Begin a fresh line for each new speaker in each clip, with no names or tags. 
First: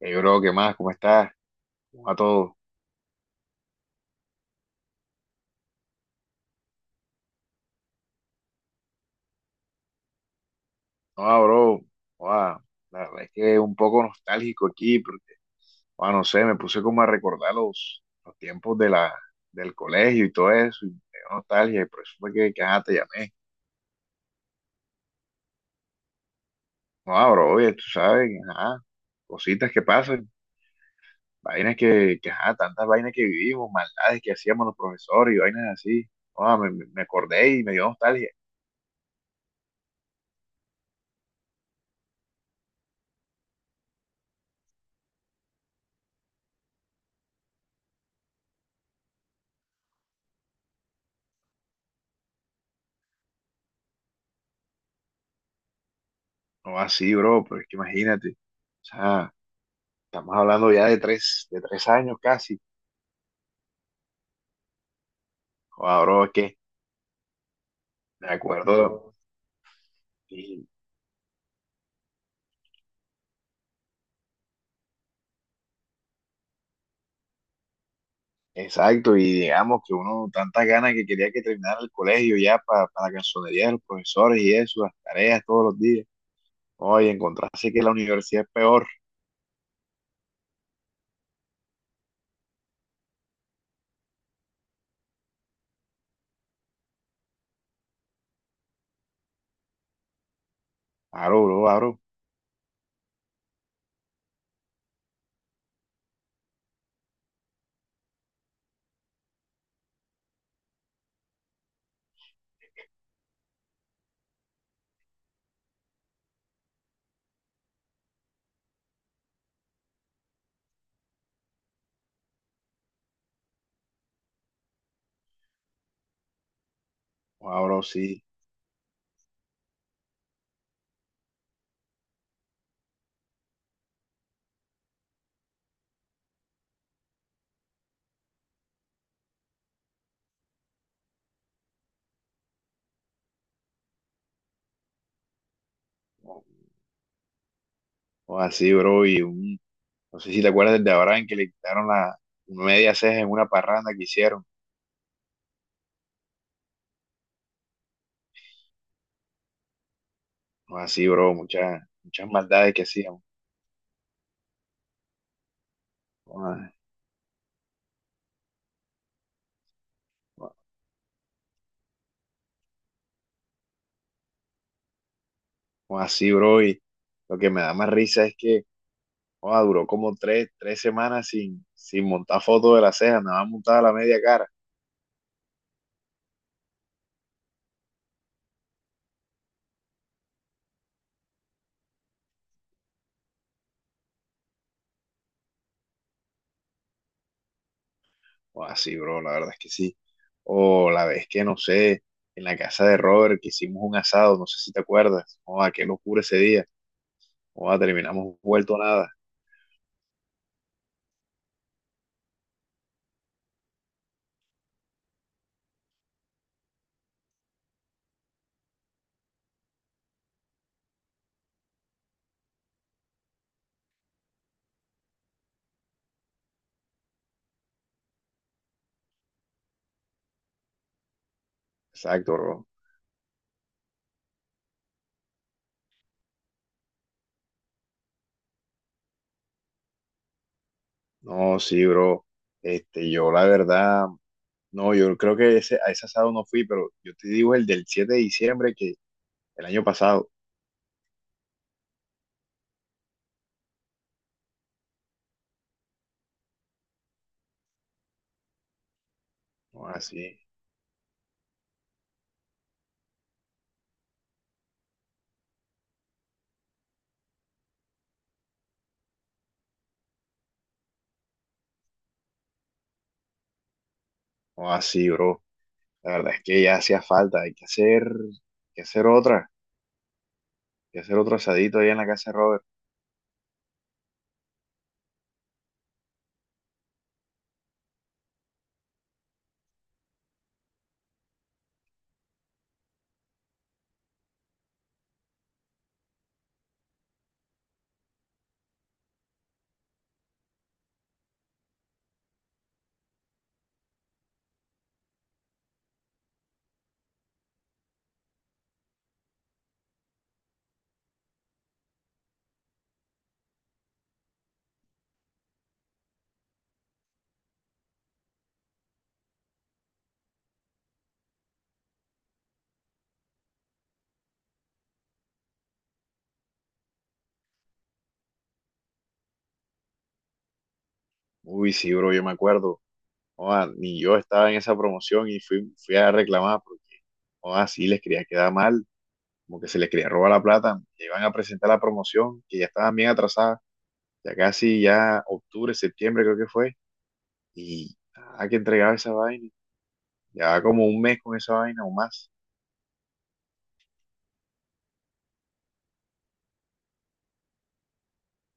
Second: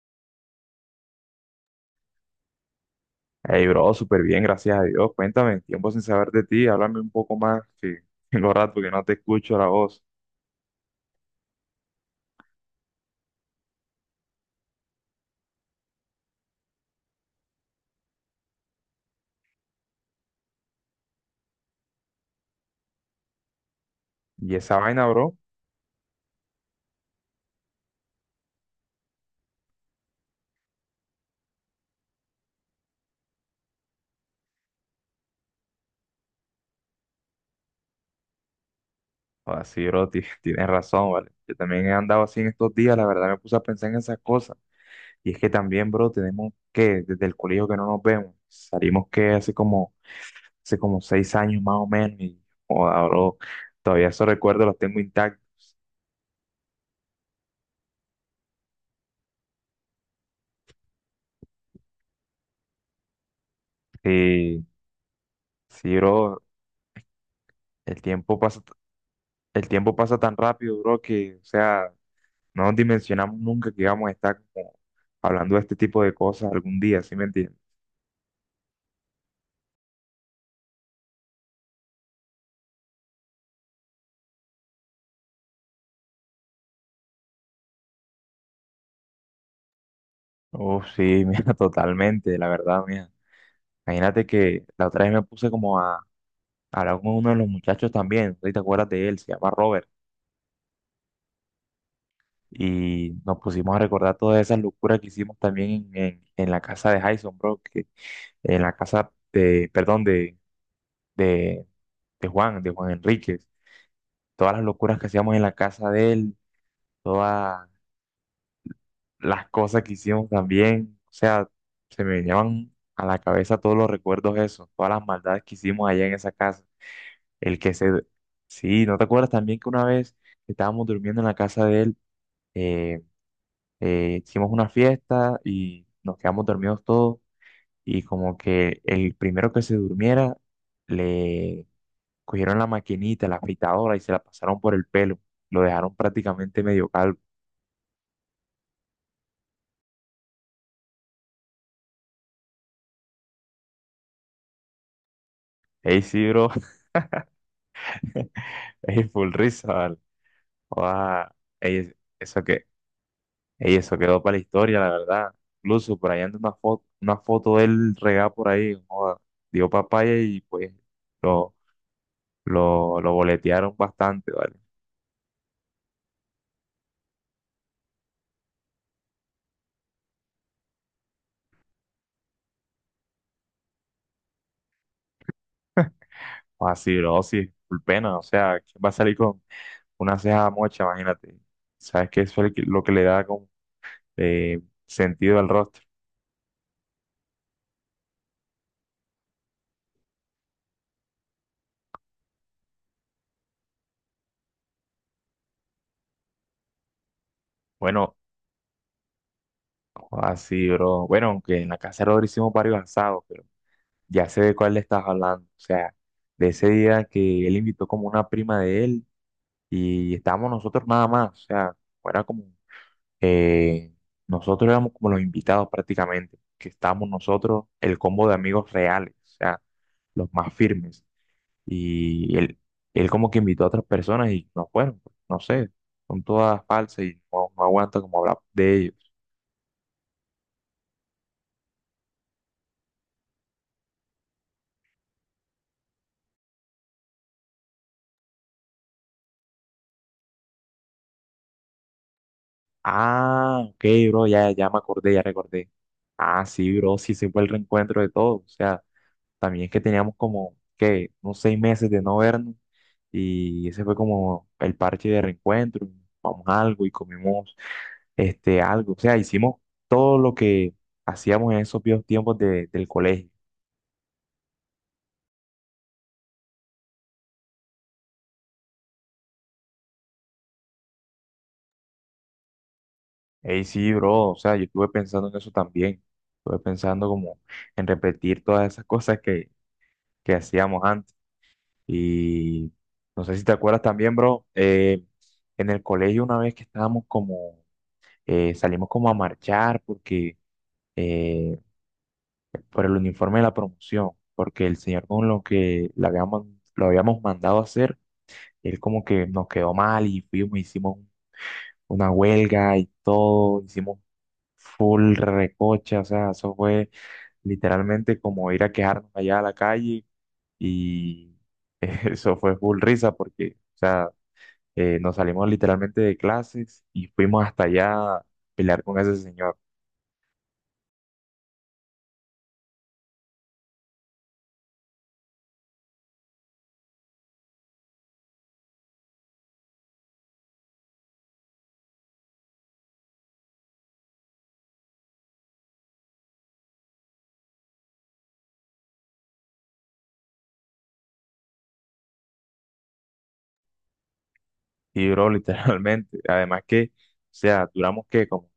Hey, bro, ¿qué más? ¿Cómo estás? ¿Cómo va todo?
Hey, bro, súper bien, gracias a Dios. Cuéntame, tiempo sin saber de ti, háblame un poco más, que tengo rato que no te escucho la voz.
No, bro, joda, la verdad es que un poco nostálgico aquí, porque, joda, no sé, me puse como a recordar los tiempos de del colegio y todo eso, y me dio nostalgia, y por eso fue que ajá, te llamé.
Y esa vaina, bro,
No, bro, oye, tú sabes, ajá, cositas que pasan, vainas ajá, tantas vainas que vivimos, maldades que hacíamos los profesores y vainas así. Joda, me acordé y me dio nostalgia.
así, sí, bro, tienes razón, ¿vale? Yo también he andado así en estos días, la verdad me puse a pensar en esas cosas. Y es que también, bro, tenemos que, desde el colegio que no nos vemos, salimos que hace como 6 años más o menos, y joda, bro, todavía esos recuerdos los tengo intactos.
No, así, bro, pero es que imagínate, o sea. Estamos hablando ya de tres años casi.
Sí,
O
sí,
ahora
bro,
que
el
me
tiempo pasa,
acuerdo.
el tiempo pasa tan
y-
rápido, bro, que, o sea... No dimensionamos nunca que íbamos a estar como hablando de este tipo de cosas algún día, ¿sí me entiendes?
exacto, y digamos que uno, tantas ganas que quería que terminara el colegio ya para la cansonería de los profesores y eso, las tareas todos los días. Oye, encontrarse que la universidad es peor.
Oh, sí, mira, totalmente, la verdad, mira. Imagínate que la otra vez me puse como a hablar con uno de los muchachos también, no sé si te acuerdas de él, se llama Robert,
Aro, bro, aro.
y nos pusimos a recordar todas esas locuras que hicimos también en la casa de Jason, bro, que, en la casa de, perdón, de, de Juan Enríquez, todas las locuras que hacíamos en la casa de él, todas las cosas que hicimos también. O sea, se me venían a la cabeza todos los recuerdos esos, todas las maldades que hicimos allá en esa casa. El que
O
se...
sí.
Sí, ¿no te acuerdas también que una vez estábamos durmiendo en la casa de él, eh, hicimos una fiesta y nos quedamos dormidos todos y como que el primero que se durmiera le cogieron la maquinita, la afeitadora y se la pasaron por el pelo. Lo dejaron prácticamente medio calvo.
O así, bro. No sé si te acuerdas del de Abraham que le quitaron la media ceja en una parranda que hicieron.
Ey, sí, bro. Ey, full risa, vale.
O así,
Guau,
bro.
ey,
Muchas, muchas
eso que,
maldades que hacíamos.
ey, eso quedó para la historia, la verdad. Incluso por ahí anda una foto de él regada por ahí, joda, dio papaya y pues lo, lo boletearon bastante, ¿vale?
O así, bro, y lo que me da más risa es que joda, duró como tres semanas sin montar fotos de la ceja, nada más montada la media cara.
Así, bro, sí, por pena, o sea, ¿quién va a salir con una ceja mocha? Imagínate. ¿Sabes qué? Eso es lo que le da como, eh, sentido al rostro.
O así, bro, la verdad es que sí. O la vez que, no sé, en la casa de Robert que hicimos un asado, no sé si te acuerdas. Joda, qué locura ese día. Joda,
Bueno,
terminamos vuelto nada.
así, bro. Bueno, aunque en la casa de Rodri hicimos varios asados, pero ya sé de cuál le estás hablando, o sea, de ese día que él invitó como una prima de él y estábamos nosotros nada más, o sea, era como, eh, nosotros éramos como los invitados prácticamente, que estábamos nosotros, el combo de amigos reales, o sea, los más firmes,
Exacto,
y él,
bro.
él como que invitó a otras personas y no fueron, pues, no sé, son todas falsas y no, no aguanta como hablar de ellos.
No, sí, bro. Este, yo la verdad, no, yo creo que a ese asado no fui, pero yo te digo el del 7 de diciembre que el año pasado.
Ah, ok, bro, ya me acordé, ya recordé. Ah, sí, bro, sí, se fue el reencuentro de todos, o sea. También que
O
teníamos
así,
como, que unos 6 meses de no vernos y ese fue como el parche de reencuentro. Vamos algo y comimos este, algo. O sea, hicimos todo lo que hacíamos en esos viejos tiempos del colegio.
o así, bro. La verdad es que ya hacía falta, que hacer otra, hay que hacer otro asadito ahí en la casa de Robert.
Ey, sí, bro, o sea, yo estuve pensando en eso también. Estuve pensando como en repetir todas esas cosas que hacíamos antes. Y no sé si te acuerdas también, bro, en el colegio una vez que estábamos como, salimos como a marchar porque eh, por el uniforme de la promoción, porque el señor con lo que le habíamos, lo habíamos mandado a hacer, él como que nos quedó mal y fuimos, hicimos una huelga y todo, hicimos full recocha, o sea, eso fue literalmente como ir a quejarnos allá a la calle y eso fue full risa porque, o sea, nos salimos literalmente de clases y fuimos hasta allá a pelear con ese señor.
Uy, sí, bro, yo me acuerdo. Joda, ni yo estaba en esa promoción y fui, fui a reclamar porque, joda, sí, les quería quedar mal, como que se les quería robar la plata. Que iban a presentar la promoción, que ya estaban bien atrasadas, ya casi ya octubre, septiembre creo que fue, y nada que entregaba esa vaina. Ya como un mes con esa vaina o más.
Y duró literalmente. Además que, o sea, duramos que como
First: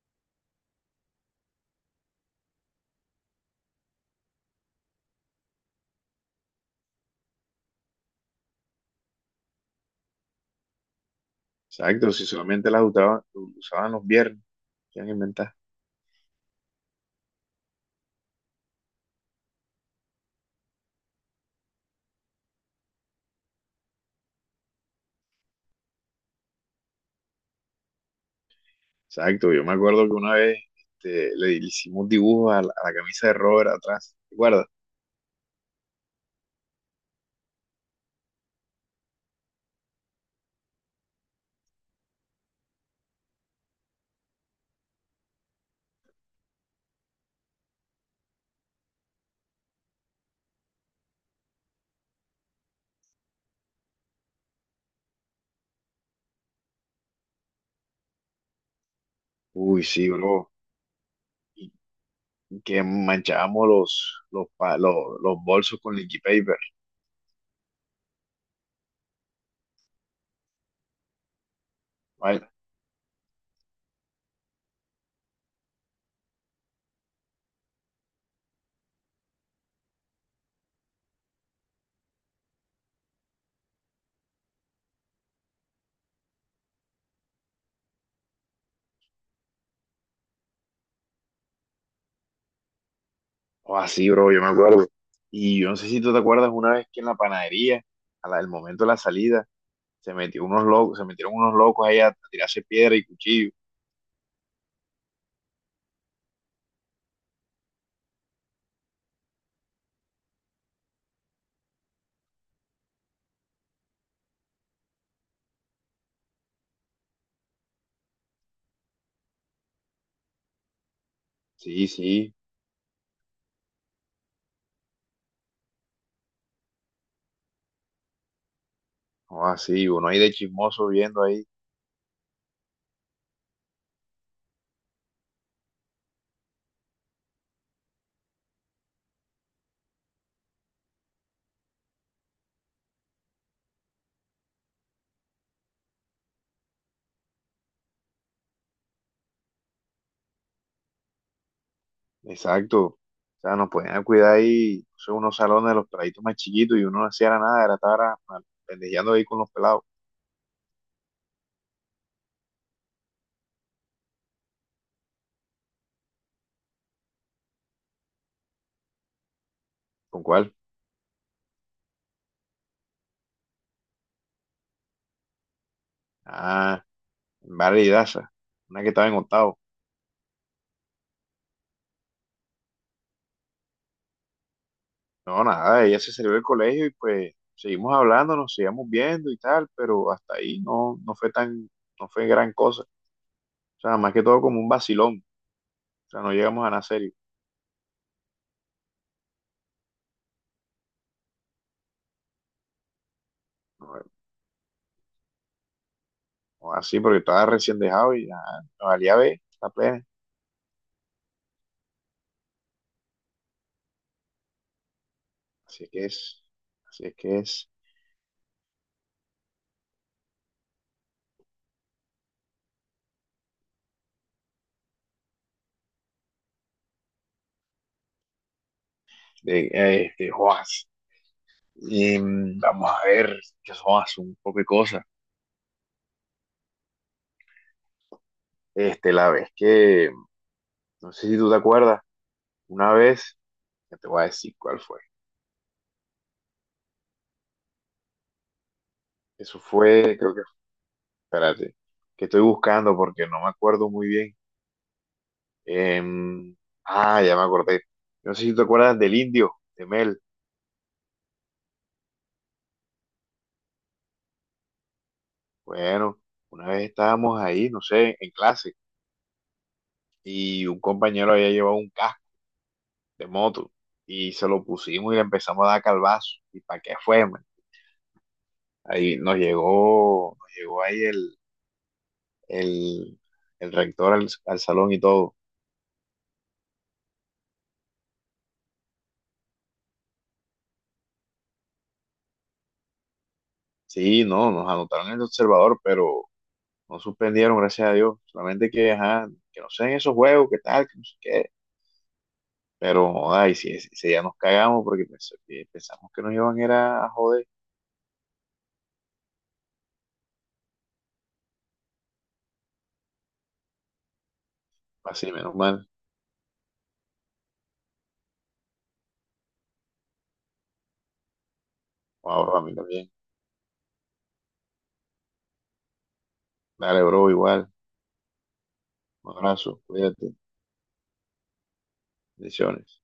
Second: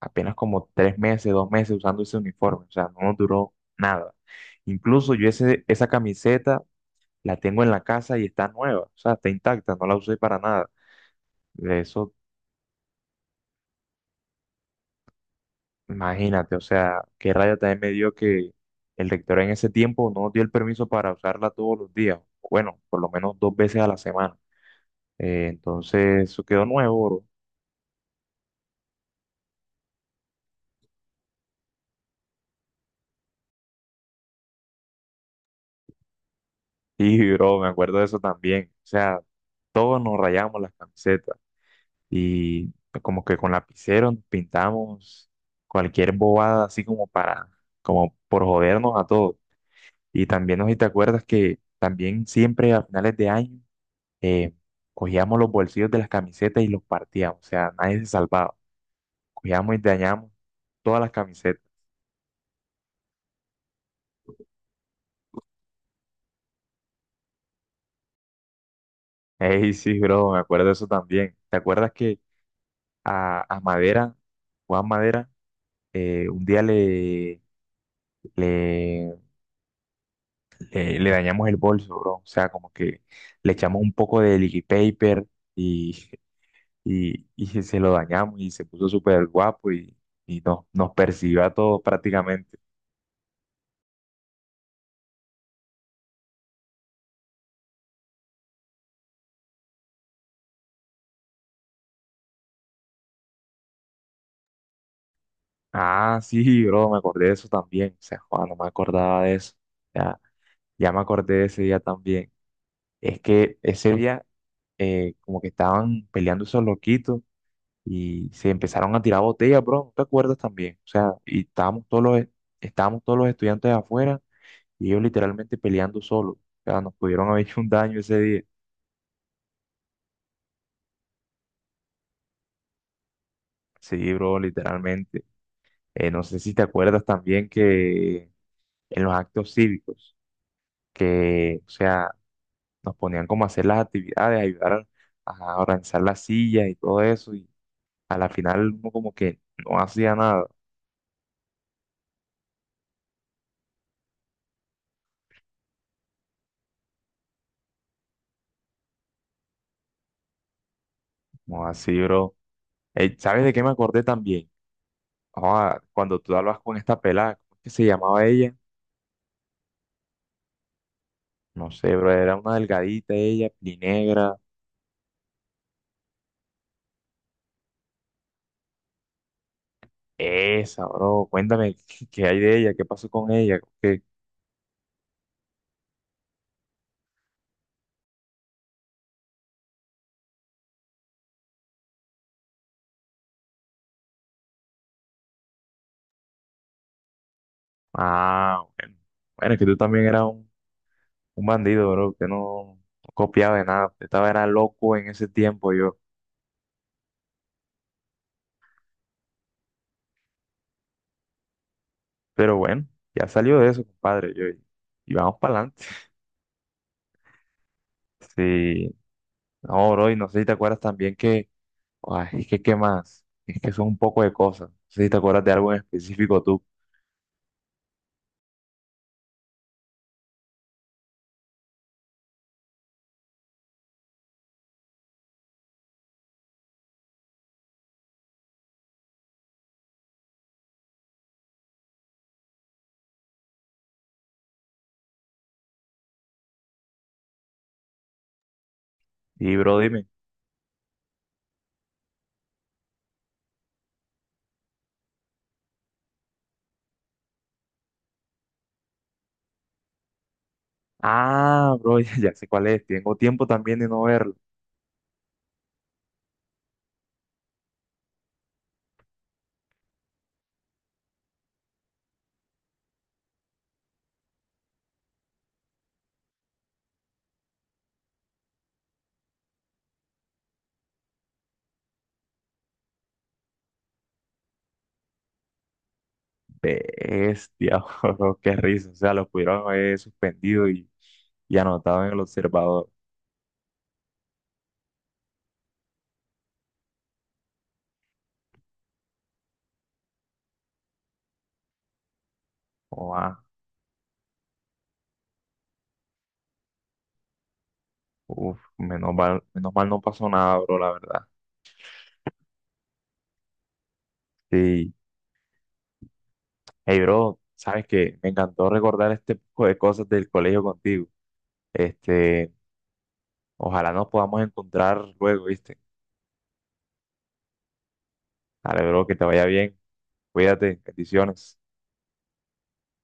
apenas como 3 meses, 2 meses usando ese uniforme, o sea, no nos duró nada. Incluso yo ese, esa camiseta la tengo en la casa y está nueva, o sea, está intacta, no la usé para nada. De
Exacto,
eso,
si solamente usaban los viernes, ¿qué han inventado?
imagínate, o sea, qué raya también me dio que el rector en ese tiempo no nos dio el permiso para usarla todos los días, bueno, por lo menos 2 veces a la semana. Entonces, eso quedó nuevo, bro.
Exacto, yo me acuerdo que una vez este, le hicimos dibujos a a la camisa de Robert atrás, ¿te acuerdas?
Y, bro, me acuerdo de eso también, o sea, todos nos rayamos las camisetas y como que con lapicero nos pintamos cualquier bobada así como para, como por jodernos a todos. Y también, no sé si te acuerdas que también siempre a finales de año eh, cogíamos los bolsillos de las camisetas y los partíamos, o sea, nadie se salvaba. Cogíamos y
Uy, sí,
dañamos
bro,
todas las camisetas.
y y que manchábamos los bolsos con liquid paper,
Ey, sí, bro, me acuerdo de eso también. ¿Te acuerdas que
¿vale?
a Madera, Juan Madera, un día le le dañamos el bolso, bro? O sea, como que le echamos un poco de liquid paper y, y se lo dañamos y se puso súper guapo y nos, nos persiguió a todos prácticamente.
O así, bro, yo me acuerdo. Y yo no sé si tú te acuerdas una vez que en la panadería, al momento de la salida, se metieron unos locos ahí a tirarse piedra y cuchillo.
Ah, sí, bro, me acordé de eso también. O sea, joder, no me acordaba de eso. Ya, ya me acordé de ese día también. Es que ese día como que estaban peleando esos loquitos y se empezaron a tirar botellas, bro. ¿No te acuerdas también? O sea, y
Sí, sí,
estábamos todos los estudiantes afuera y ellos literalmente peleando solo. O sea, nos pudieron haber hecho un daño ese día.
o así, uno ahí de chismoso viendo ahí.
Sí, bro, literalmente. No sé si te acuerdas también que en los actos cívicos, que, o sea, nos ponían como a hacer las actividades, ayudar a organizar las sillas y todo eso. Y a la final uno como que no hacía nada.
Exacto. O sea, nos ponían a cuidar ahí, no sé, unos salones de los peladitos más chiquitos y uno no hacía nada, era estar pendejeando ahí con los pelados.
No, así, bro. ¿Sabes de qué me acordé también? Ah, cuando tú hablabas con esta pelada, ¿cómo es que se llamaba ella?
¿Con cuál?
No sé, bro, era una delgadita ella, negra.
Ah, Vale y Daza, una que estaba en octavo.
Esa, bro, cuéntame qué, qué hay de ella, qué pasó con ella, qué...
No, nada, ella se salió del colegio y pues seguimos hablando, nos seguíamos viendo y tal, pero hasta ahí no fue tan, no fue gran cosa. O sea, más que todo como un vacilón. O sea, no llegamos a nada serio.
Ah, bueno. Bueno, es que tú también eras un bandido, bro, que no, no copiaba de nada,
No,
estaba era loco en ese tiempo yo.
no así porque estaba recién dejado y ah, nos valía ver, la plena.
Pero bueno, ya salió de eso, compadre, yo, y vamos para
Así
adelante.
es que es, así es que es.
Sí, no, bro, y no sé si te acuerdas también que, ay, es que qué más, es que son un poco de cosas. No sé si te acuerdas de algo en específico tú.
De, de Joas. Y mm, vamos a ver, que son un poco de cosas. Este, la vez que, no sé si tú te acuerdas, una vez, ya te voy a decir cuál fue.
Y
Eso
bro, dime.
fue, creo que, espérate, que estoy buscando porque no me acuerdo muy bien. Em, ah, ya me acordé. No sé si te acuerdas del indio, de Mel.
Ah, bro, ya sé cuál es, tengo tiempo también de no verla.
Bueno, una vez estábamos ahí, no sé, en clase, y un compañero había llevado un casco de moto y se lo pusimos y le empezamos a dar calvazo. ¿Y para qué fue, man? Ahí nos llegó ahí el, el rector al salón y todo.
Bestia, bro, qué risa. O sea, lo pudieron haber suspendido y anotado en el observador.
Sí, no, nos anotaron en el observador, pero no suspendieron, gracias a Dios. Solamente que, ajá, que no sean esos juegos, que tal, que no sé qué.
Oh,
Pero,
ah,
ay, sí, sí, sí, ya nos cagamos porque que pensamos que nos iban era a joder.
uf, menos mal no pasó nada, bro, la verdad. Sí.
Así, menos mal.
Hey, bro, sabes que me encantó recordar este poco de cosas del colegio contigo. Este,
Wow, a mí también.
ojalá nos podamos encontrar luego, ¿viste?
Dale, bro, igual.
Dale, bro, que te
Un
vaya bien.
abrazo, cuídate.
Cuídate, bendiciones.
Bendiciones.